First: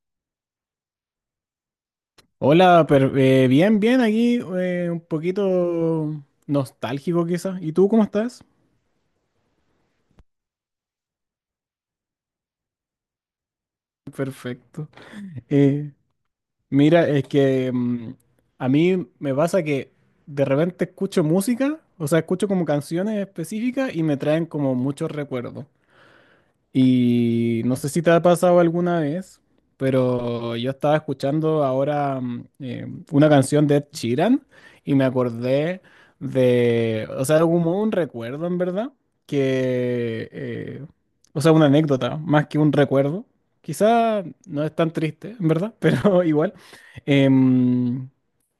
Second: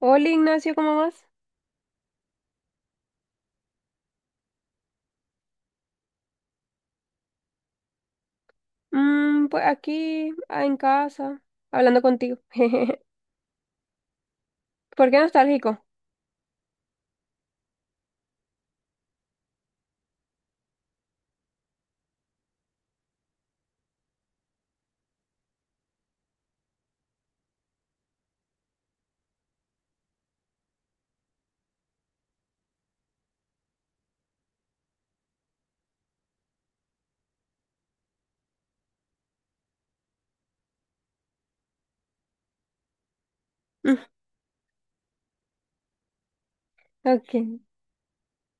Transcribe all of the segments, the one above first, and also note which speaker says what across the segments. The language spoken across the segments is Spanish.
Speaker 1: Hola Ignacio, ¿cómo vas?
Speaker 2: Hola, bien, bien, aquí un poquito nostálgico quizás. ¿Y tú cómo estás?
Speaker 1: Pues aquí, en casa, hablando contigo.
Speaker 2: Perfecto.
Speaker 1: ¿Por qué nostálgico?
Speaker 2: Eh, Mira, es que a mí me pasa que de repente escucho música, o sea, escucho como canciones específicas y me traen como muchos recuerdos. Y no sé si te ha pasado alguna vez, pero yo estaba escuchando ahora una canción de Ed Sheeran y me acordé de, o sea, como un recuerdo en verdad, que, o sea, una anécdota más que un recuerdo.
Speaker 1: Mm.
Speaker 2: Quizá no es tan triste, en verdad, pero igual.
Speaker 1: Ok.
Speaker 2: Em,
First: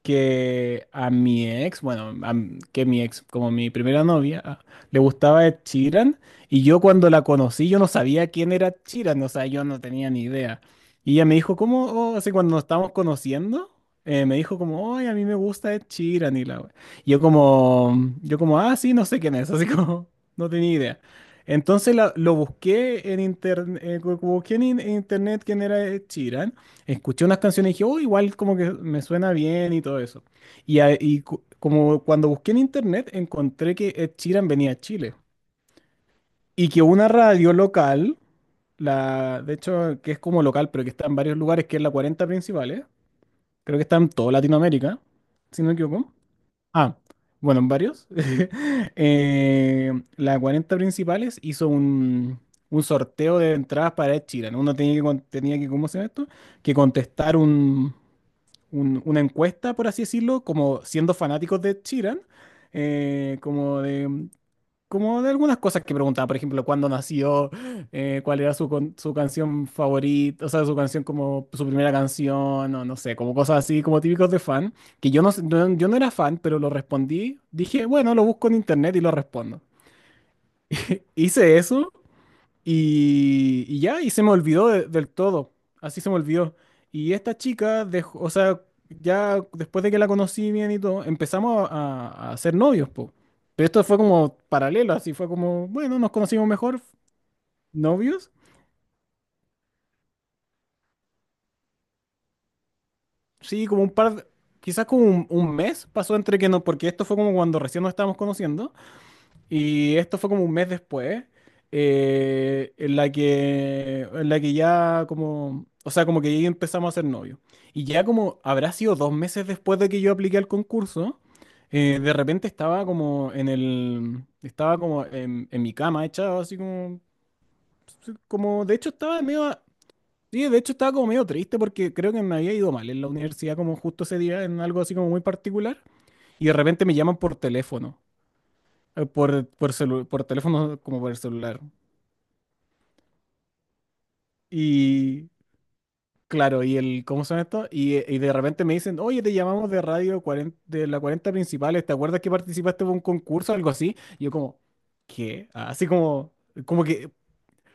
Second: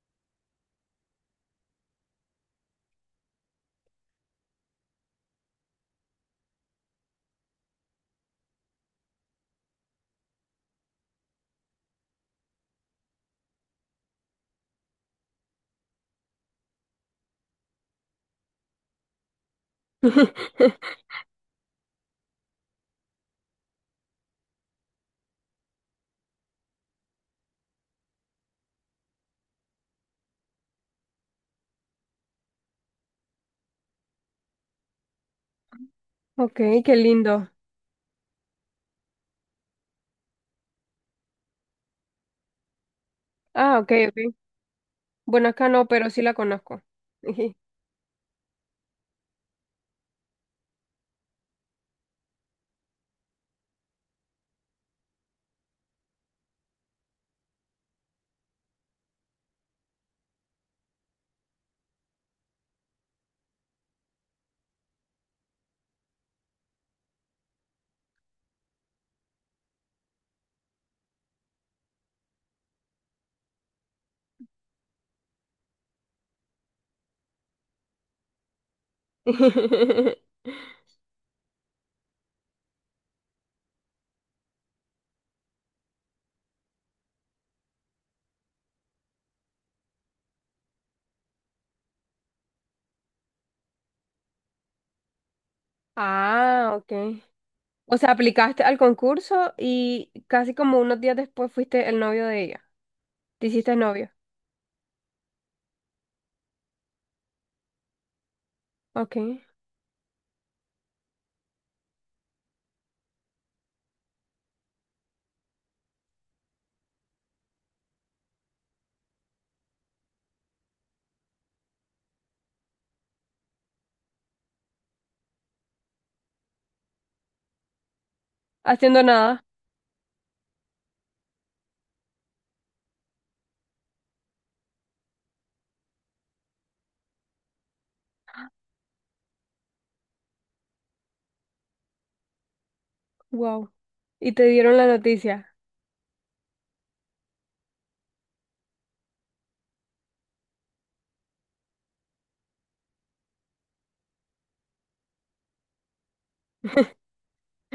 Speaker 2: que a mi ex, bueno, que mi ex, como mi primera novia, le gustaba Ed Sheeran. Y yo cuando la conocí, yo no sabía quién era Chiran, o sea, yo no tenía ni idea. Y ella me dijo, ¿cómo? Oh, así cuando nos estábamos conociendo, me dijo como, ay, a mí me gusta Ed Sheeran y la we-". Y yo como, ah, sí, no sé quién es, así como, no tenía idea. Entonces lo busqué en internet, en internet quién era Ed Sheeran, escuché unas canciones y dije, oh, igual como que me suena bien y todo eso. Y como cuando busqué en internet, encontré que Ed Sheeran venía a Chile.
Speaker 1: Ok,
Speaker 2: Y que
Speaker 1: qué
Speaker 2: una
Speaker 1: lindo.
Speaker 2: radio local, la, de hecho, que es como local, pero que está en varios lugares, que es la 40 Principales,
Speaker 1: Ah,
Speaker 2: creo que
Speaker 1: ok,
Speaker 2: está en toda
Speaker 1: ok.
Speaker 2: Latinoamérica,
Speaker 1: Bueno,
Speaker 2: si no
Speaker 1: acá
Speaker 2: me
Speaker 1: no, pero
Speaker 2: equivoco.
Speaker 1: sí la conozco.
Speaker 2: Ah, bueno, en varios. La 40 principales hizo un sorteo de entradas para Ed Sheeran. Uno tenía que, ¿cómo se llama esto? Que contestar un, una encuesta, por así decirlo, como siendo fanáticos de Ed Sheeran, eh, como de como de algunas cosas que preguntaba, por ejemplo, cuándo nació, cuál era su canción favorita, o sea, su canción como su primera canción, o no sé, como cosas así, como típicos de fan, que yo no era fan, pero lo respondí, dije, bueno, lo busco en internet y lo respondo. Hice eso y, y ya, se me olvidó del todo. Así se me olvidó. Y esta chica, o sea, ya después de que la conocí bien y todo, empezamos a ser novios, po. Pero esto fue como paralelo, así fue como, bueno, nos conocimos
Speaker 1: Ah,
Speaker 2: mejor,
Speaker 1: ok. O sea,
Speaker 2: novios.
Speaker 1: aplicaste al concurso y casi como unos días después fuiste el novio de ella. Te
Speaker 2: Sí,
Speaker 1: hiciste
Speaker 2: como un
Speaker 1: novio.
Speaker 2: par, quizás como un mes pasó entre que no, porque esto fue como cuando recién nos estábamos conociendo.
Speaker 1: Ok.
Speaker 2: Y esto fue como un mes después, en la que ya como, o sea, como que ya empezamos a ser novios. Y ya como habrá sido 2 meses después de que yo apliqué al concurso, de repente estaba como en mi cama echado, así como, sí, como, de hecho
Speaker 1: Haciendo
Speaker 2: estaba
Speaker 1: nada.
Speaker 2: medio, sí, de hecho estaba como medio triste porque creo que me había ido mal en la universidad como justo ese día en algo así como muy particular. Y de repente me llaman por teléfono como por el celular.
Speaker 1: Wow. Y te dieron la
Speaker 2: Y
Speaker 1: noticia.
Speaker 2: claro, y el, ¿cómo son estos? Y de repente me dicen, oye, te llamamos de radio 40 de la 40 Principales, ¿te acuerdas que participaste en un concurso o algo así? Y yo como, ¿qué? Así como, como que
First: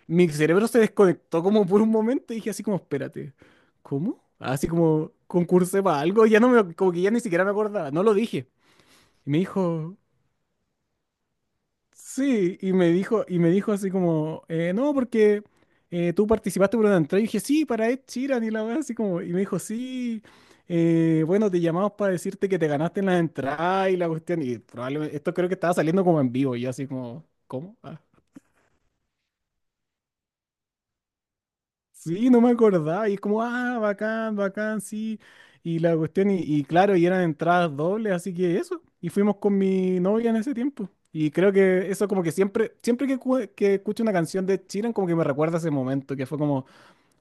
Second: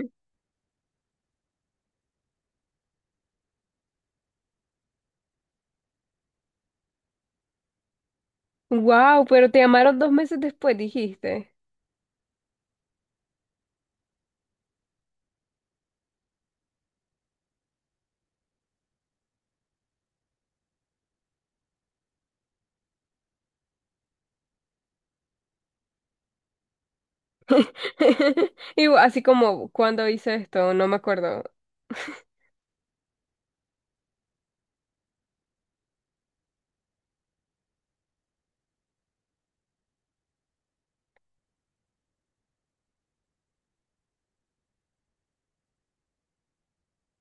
Speaker 2: mi cerebro se desconectó como por un momento y dije así como, espérate, ¿cómo? Así como, concursé para algo, ya no me, como que ya ni siquiera me acordaba, no lo dije.
Speaker 1: Wow,
Speaker 2: Y me
Speaker 1: pero te
Speaker 2: dijo,
Speaker 1: llamaron dos meses después, dijiste.
Speaker 2: sí, y me dijo así como, no, porque tú participaste por una entrada. Y dije, sí, para Ed Sheeran y la weá, así como, y me dijo, sí, bueno, te llamamos para decirte que te ganaste en la entrada y la cuestión. Y probablemente, esto creo que estaba saliendo como en vivo, y yo así como, ¿cómo? Ah".
Speaker 1: Y así como cuando hice esto, no me acuerdo.
Speaker 2: Sí, no me acordaba. Y es como, ah, bacán, bacán, sí. Y la cuestión, y, y claro, eran entradas dobles, así que eso. Y fuimos con mi novia en ese tiempo. Y creo que eso como que siempre, siempre que escucho una canción de Chiran, como que me recuerda ese momento, que fue como,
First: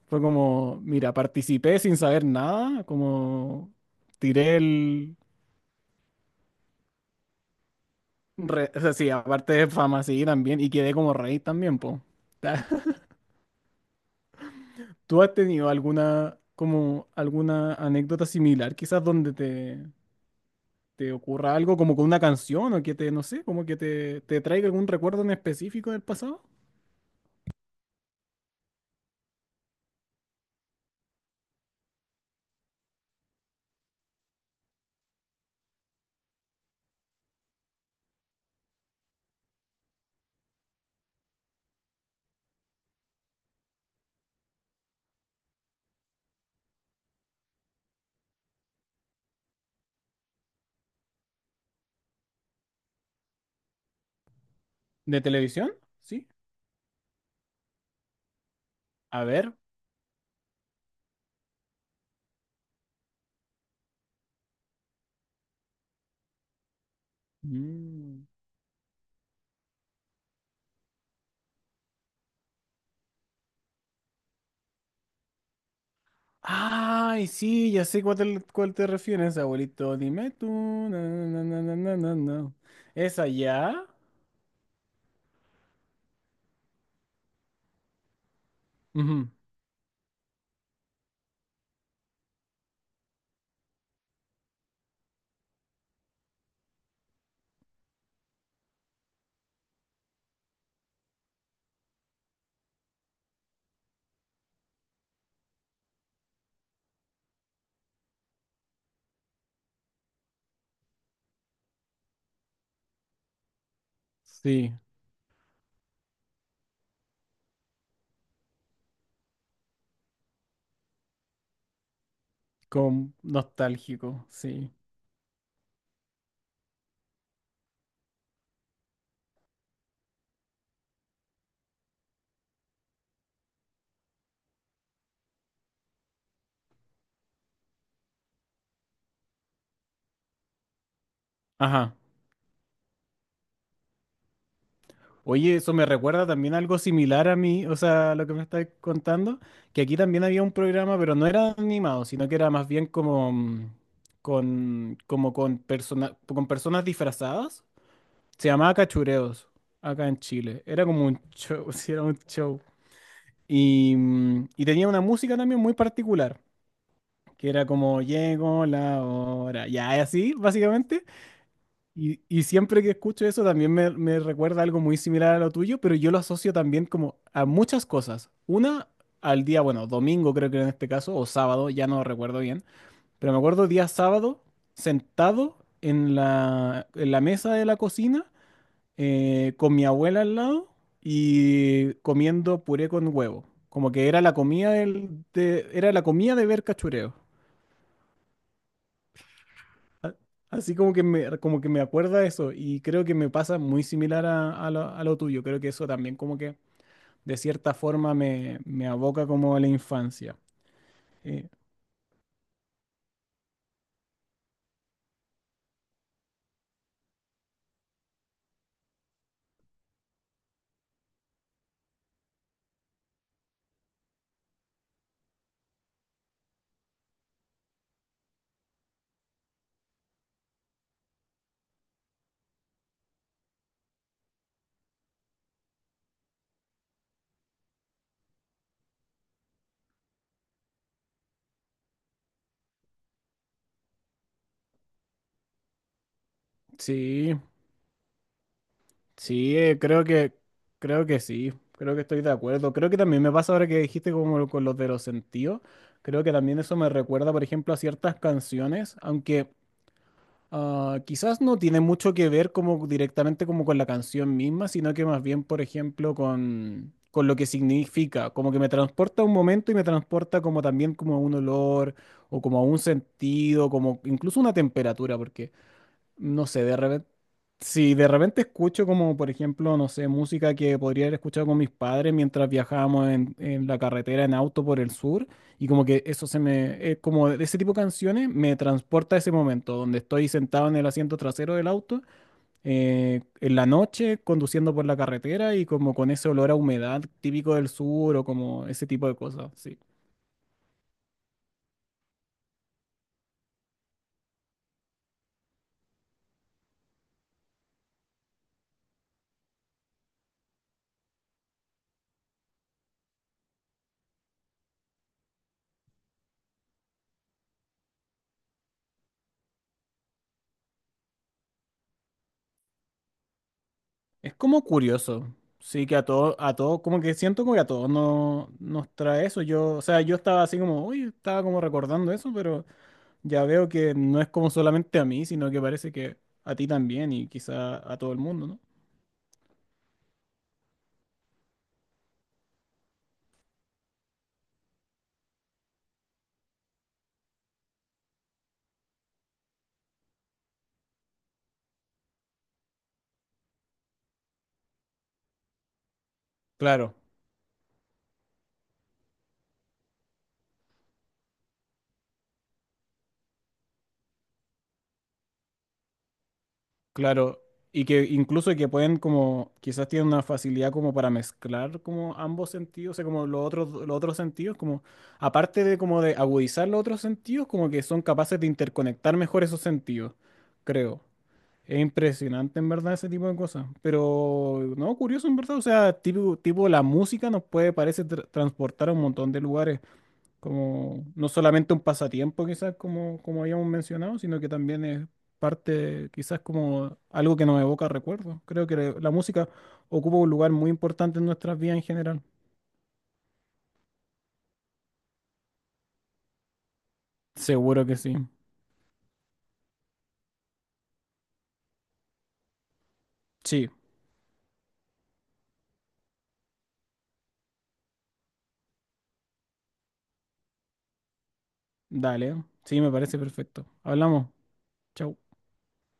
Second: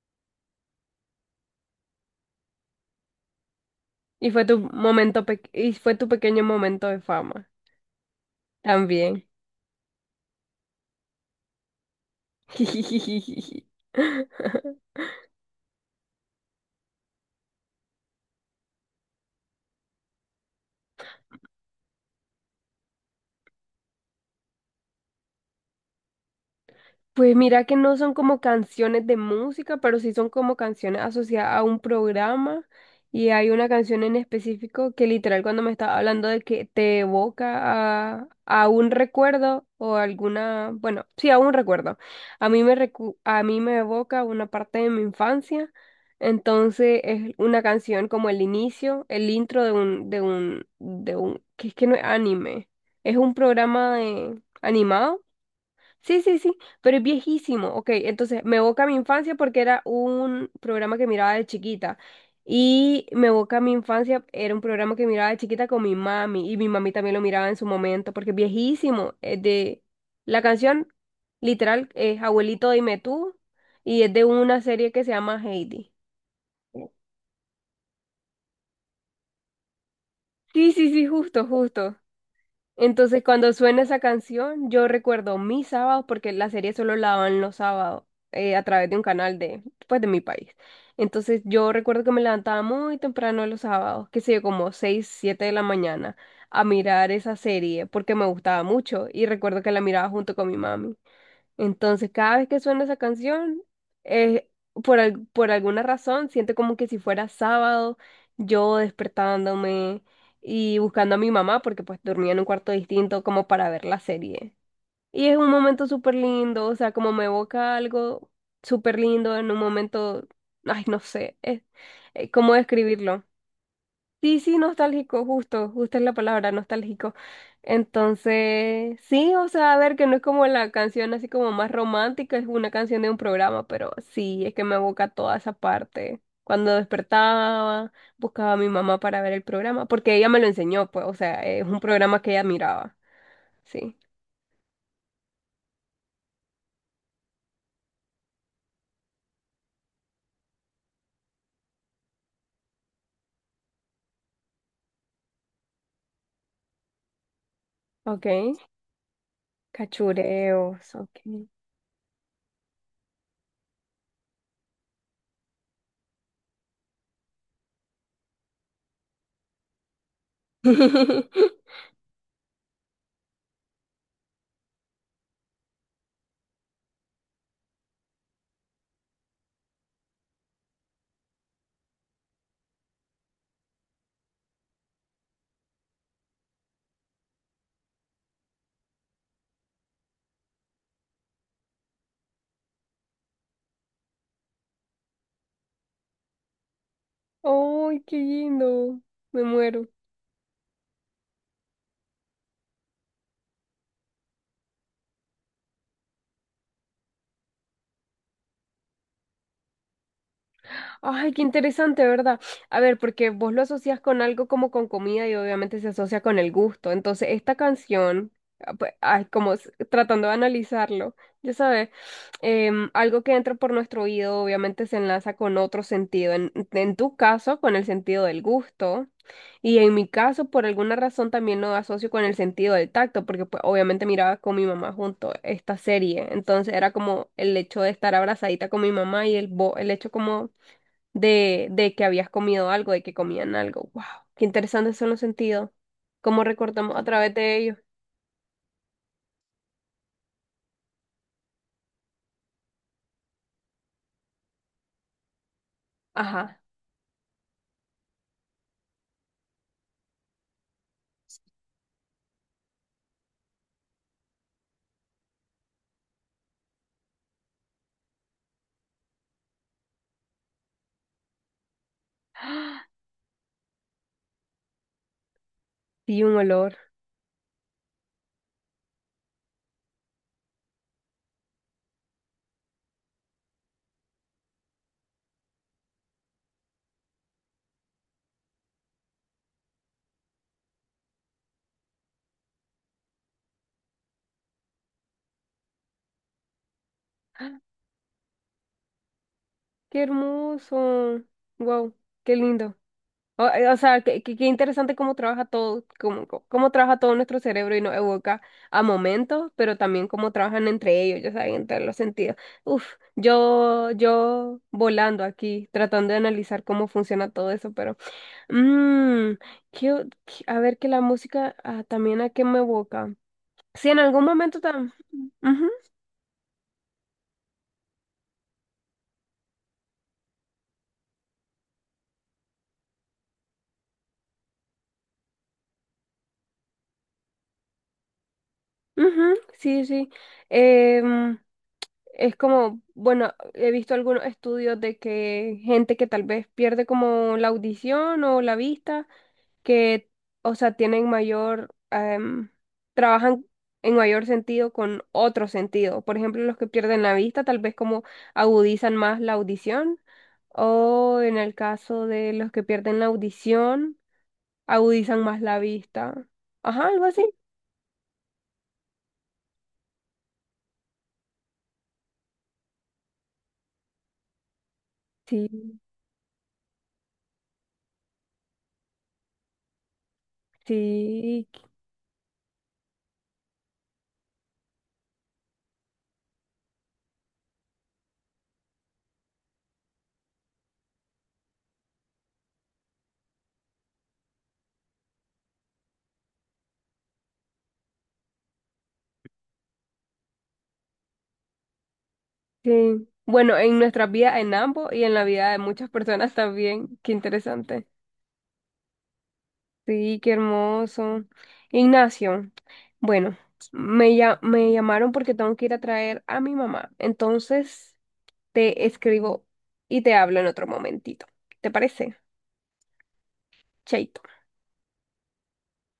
Speaker 2: mira, participé sin saber nada, como
Speaker 1: Y fue
Speaker 2: tiré
Speaker 1: tu
Speaker 2: el...
Speaker 1: pequeño momento de fama
Speaker 2: O sea, sí,
Speaker 1: también.
Speaker 2: aparte de fama, sí, también, y quedé como rey también, po. ¿Tú has tenido alguna, como, alguna anécdota similar, quizás donde te, ocurra algo como con una canción o que te, no sé, como que te, traiga algún recuerdo en específico del pasado?
Speaker 1: Pues mira que no son como canciones de música, pero sí son como canciones asociadas a un programa. Y hay una canción en específico que literal cuando me estaba hablando de que te evoca a un recuerdo o alguna, bueno, sí, a un recuerdo. A mí me evoca una parte de mi infancia. Entonces es una canción como el inicio, el intro de un que es que no es anime. Es un programa de- animado.
Speaker 2: ¿De televisión?
Speaker 1: Sí,
Speaker 2: Sí.
Speaker 1: sí, sí, pero es viejísimo. Ok, entonces me evoca mi
Speaker 2: A
Speaker 1: infancia
Speaker 2: ver.
Speaker 1: porque era un programa que miraba de chiquita. Y me evoca mi infancia, era un programa que miraba de chiquita con mi mami. Y mi mami también lo miraba en su momento
Speaker 2: Mm.
Speaker 1: porque es viejísimo. Es de... La canción literal es Abuelito, dime tú. Y es de una serie que se llama Heidi.
Speaker 2: Ay, sí, ya sé cuál te refieres, abuelito. Dime tú,
Speaker 1: Sí, sí,
Speaker 2: na,
Speaker 1: sí,
Speaker 2: na,
Speaker 1: justo,
Speaker 2: na, na,
Speaker 1: justo.
Speaker 2: na, na, na.
Speaker 1: Entonces,
Speaker 2: ¿Esa
Speaker 1: cuando suena
Speaker 2: ya?
Speaker 1: esa canción, yo recuerdo mis sábados, porque la serie solo la daban los sábados, a través de un
Speaker 2: Ujú.
Speaker 1: canal de, pues, de mi país. Entonces, yo recuerdo que me levantaba muy temprano los sábados, que sé yo, como 6 o 7 de la mañana, a mirar esa serie, porque me gustaba mucho y recuerdo que la miraba junto con mi mami. Entonces, cada vez que suena esa canción, eh, por alguna razón, siento como que si fuera sábado, yo despertándome y buscando a mi mamá, porque pues dormía en un cuarto distinto como para ver la serie.
Speaker 2: Sí,
Speaker 1: Y es un momento súper lindo, o sea, como me evoca algo súper lindo en un momento, ay, no sé, es, ¿cómo
Speaker 2: con
Speaker 1: describirlo?
Speaker 2: nostálgico,
Speaker 1: Sí, sí,
Speaker 2: sí.
Speaker 1: nostálgico, justo, justo es la palabra, nostálgico. Entonces, sí, o sea, a ver, que no es como la canción así como más romántica, es una canción de un programa, pero sí, es que me evoca toda esa parte. Cuando despertaba, buscaba a mi mamá para ver el programa, porque ella me lo enseñó, pues, o sea, es un
Speaker 2: Ajá.
Speaker 1: programa que ella miraba. Sí,
Speaker 2: Oye, eso me recuerda también algo similar a mí, o sea, lo que me estás contando, que aquí también había un programa, pero no era animado, sino que era más bien como con personas disfrazadas.
Speaker 1: ok.
Speaker 2: Se llamaba Cachureos, acá en Chile. Era
Speaker 1: Cachureos,
Speaker 2: como
Speaker 1: ok.
Speaker 2: un show, sí, era un show. Y tenía una música también muy particular, que era como llegó la hora, ya, y así, básicamente. Y siempre que escucho eso también me, recuerda algo muy similar a lo tuyo, pero yo lo asocio también como a muchas cosas. Una, al día, bueno, domingo creo que era en este caso, o sábado, ya no recuerdo bien, pero me acuerdo día sábado sentado en la mesa de la cocina con mi abuela al lado y comiendo puré con huevo. Como que era la comida de ver cachureo.
Speaker 1: ¡Ay, qué lindo! Me muero.
Speaker 2: Así como que me acuerda eso y creo que me pasa muy similar a lo tuyo. Creo que eso también como que de cierta forma me, aboca como a la infancia.
Speaker 1: Ay, qué
Speaker 2: Eh,
Speaker 1: interesante, ¿verdad? A ver, porque vos lo asocias con algo como con comida y obviamente se asocia con el gusto. Entonces, esta canción, ah, pues, ay, como s- tratando de analizarlo, ya sabes, algo que entra por nuestro oído obviamente se enlaza con otro sentido. En tu caso, con el sentido del gusto. Y en mi caso, por alguna razón, también lo asocio con el sentido del tacto, porque pues, obviamente miraba con mi mamá junto esta serie. Entonces, era como el hecho de estar abrazadita con mi mamá y el hecho como de que habías comido algo, de que comían algo. ¡Wow! Qué interesantes son los sentidos. ¿Cómo recordamos a través
Speaker 2: sí,
Speaker 1: de ellos?
Speaker 2: sí, creo que sí, creo que estoy de acuerdo. Creo que también me pasa ahora que dijiste como con los de los sentidos. Creo que
Speaker 1: Ajá.
Speaker 2: también eso me recuerda, por ejemplo, a ciertas canciones, aunque... Ah, quizás no tiene mucho que ver como directamente como con la canción misma, sino que más bien, por ejemplo, con lo que significa, como que me transporta a un momento y me transporta como también como a un olor o como a un sentido, como incluso una temperatura, porque
Speaker 1: Y un
Speaker 2: no sé,
Speaker 1: olor.
Speaker 2: de repente, si de repente escucho como, por ejemplo, no sé, música que podría haber escuchado con mis padres mientras viajábamos en la carretera en auto por el sur, y como que eso como ese tipo de canciones me transporta a ese momento donde estoy sentado en el asiento trasero del auto, en la noche, conduciendo por la carretera y como con ese olor a humedad típico del sur o como ese tipo de cosas, sí.
Speaker 1: Qué hermoso. Wow, qué lindo. O sea, qué interesante cómo trabaja todo, cómo trabaja todo nuestro cerebro y nos evoca a momentos, pero también cómo trabajan entre ellos, ya saben, entre los sentidos. Uf, yo volando aquí, tratando de analizar cómo funciona todo eso, pero mmm, a ver que la música, también a qué me evoca. Sí, en algún
Speaker 2: Es
Speaker 1: momento
Speaker 2: como
Speaker 1: también.
Speaker 2: curioso, sí, que a todos, como que siento como que a todos no, nos trae eso. Yo, o sea, yo estaba así como, uy, estaba como recordando eso, pero ya veo que no es como solamente a mí, sino que parece que a ti también y quizá a todo el mundo, ¿no?
Speaker 1: Ujú, sí, sí. Em, es como, bueno, he visto algunos estudios de que gente que tal vez pierde como la audición o la vista, que, o sea, tienen mayor, trabajan en mayor sentido con otro sentido. Por ejemplo, los que
Speaker 2: Claro,
Speaker 1: pierden la vista tal vez como agudizan más la audición. O en el caso de los que pierden la audición, agudizan más la vista. Ajá, algo así.
Speaker 2: claro. Y que incluso que pueden como, quizás tienen una facilidad como para mezclar como ambos sentidos, o sea, como los otros sentidos, como aparte de
Speaker 1: Sí,
Speaker 2: como de agudizar los otros sentidos, como que son capaces de interconectar mejor esos sentidos, creo.
Speaker 1: sí,
Speaker 2: Es impresionante en verdad ese tipo de cosas, pero no, curioso en verdad, o sea, tipo, tipo la música nos puede, parece, transportar a un montón de lugares, como no solamente un pasatiempo quizás como, como habíamos mencionado, sino que también es parte quizás como algo que nos evoca recuerdos. Creo que la música ocupa un lugar muy importante en nuestras vidas en general.
Speaker 1: sí. Bueno, en nuestra vida, en ambos y en la vida de muchas personas también. Qué
Speaker 2: Seguro
Speaker 1: interesante.
Speaker 2: que sí.
Speaker 1: Sí, qué hermoso. Ignacio, bueno,
Speaker 2: Sí,
Speaker 1: me, me llamaron porque tengo que ir a traer a mi mamá. Entonces, te escribo y te hablo en otro momentito. ¿Te parece?
Speaker 2: dale, sí, me parece perfecto.
Speaker 1: Chaito.
Speaker 2: Hablamos. Chau.